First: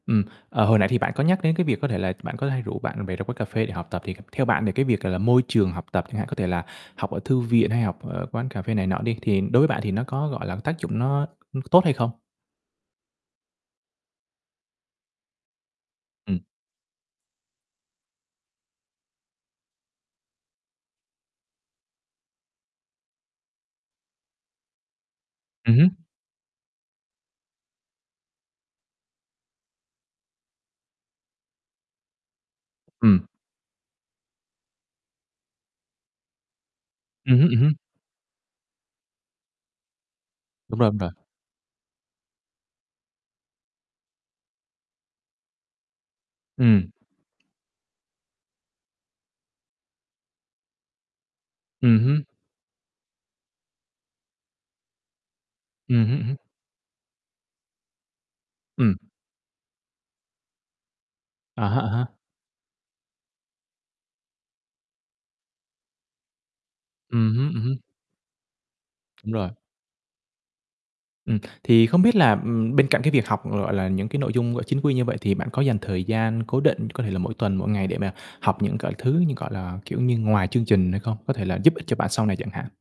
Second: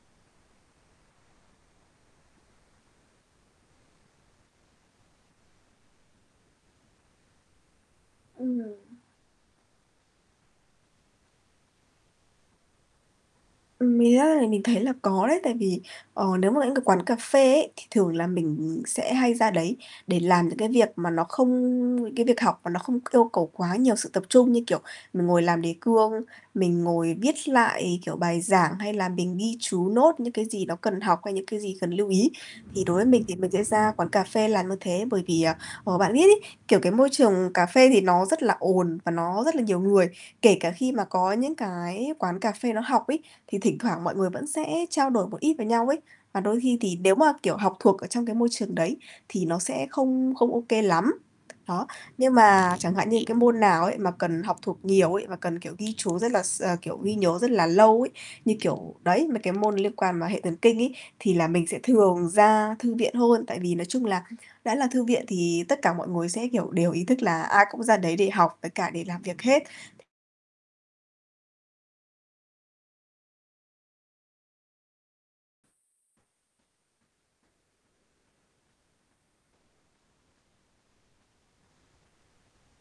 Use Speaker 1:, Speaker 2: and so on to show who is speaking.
Speaker 1: Ừm, ờ, hồi nãy thì bạn có nhắc đến cái việc có thể là bạn có hay rủ bạn bè ra quán cà phê để học tập. Thì theo bạn thì cái việc, gọi là, môi trường học tập chẳng hạn, có thể là học ở thư viện hay học ở quán cà phê
Speaker 2: Ừm.
Speaker 1: này nọ đi, thì đối với bạn thì nó có, gọi là, tác dụng nó nó có tốt hay không?
Speaker 2: Ừm, mình [unintelligible] mình thấy là có đấy. Tại vì, ờ,
Speaker 1: Ừm.
Speaker 2: nếu mà những cái quán cà phê ấy, thì thường là mình, ừm, sẽ hay ra đấy để làm những cái việc mà nó không cái việc học mà nó không yêu cầu quá nhiều sự tập trung. Như kiểu mình ngồi làm
Speaker 1: Ừm
Speaker 2: đề
Speaker 1: hứm.
Speaker 2: cương, mình ngồi viết lại, kiểu, bài giảng hay là mình ghi chú, note những cái gì nó cần học hay những cái gì cần lưu ý. Thì đối với
Speaker 1: Ừm.
Speaker 2: mình thì mình sẽ ra quán cà phê làm như thế, bởi vì, ờ, ờ, bạn biết ấy, kiểu, cái môi
Speaker 1: Ừm hứm,
Speaker 2: trường
Speaker 1: ừm
Speaker 2: cà
Speaker 1: hứm.
Speaker 2: phê thì nó rất là ồn và nó rất là nhiều người, kể cả
Speaker 1: Đúng rồi,
Speaker 2: khi
Speaker 1: đúng
Speaker 2: mà
Speaker 1: rồi.
Speaker 2: có những cái quán cà phê nó học ấy, thì thỉnh thoảng mọi người vẫn sẽ trao đổi một ít với nhau ấy, mà đôi khi
Speaker 1: Ừm.
Speaker 2: thì nếu mà, kiểu, học thuộc ở trong cái môi trường đấy thì nó sẽ không không OK lắm. Đó,
Speaker 1: Ừm hưm.
Speaker 2: nhưng mà chẳng hạn những cái môn nào ấy mà cần học thuộc nhiều ấy, mà cần, kiểu, ghi
Speaker 1: Ừm hứm,
Speaker 2: chú
Speaker 1: ừm
Speaker 2: rất
Speaker 1: hứm.
Speaker 2: là s ờ, kiểu, ghi nhớ rất là lâu ấy, như
Speaker 1: Ừm.
Speaker 2: kiểu đấy, mấy cái môn liên quan mà hệ thần kinh ấy, thì là
Speaker 1: À
Speaker 2: mình
Speaker 1: há,
Speaker 2: sẽ
Speaker 1: à há.
Speaker 2: thường ra thư viện hơn. Tại vì nói chung là đã là thư viện thì tất cả mọi người sẽ, kiểu, đều ý thức
Speaker 1: Ừm
Speaker 2: là
Speaker 1: hứm, ừm
Speaker 2: ai
Speaker 1: hứm.
Speaker 2: cũng ra đấy để học với cả để làm
Speaker 1: Đúng
Speaker 2: việc
Speaker 1: rồi.
Speaker 2: hết.
Speaker 1: Ừm. Thì không biết là, ừm, bên cạnh cái việc học, gọi là, những cái nội dung gọi chính quy như vậy, thì bạn có dành thời gian cố định, có thể là mỗi tuần, mỗi ngày để mà học những gọi thứ như, gọi là, kiểu như ngoài chương trình hay không? Có thể là giúp ích cho bạn sau này chẳng hạn.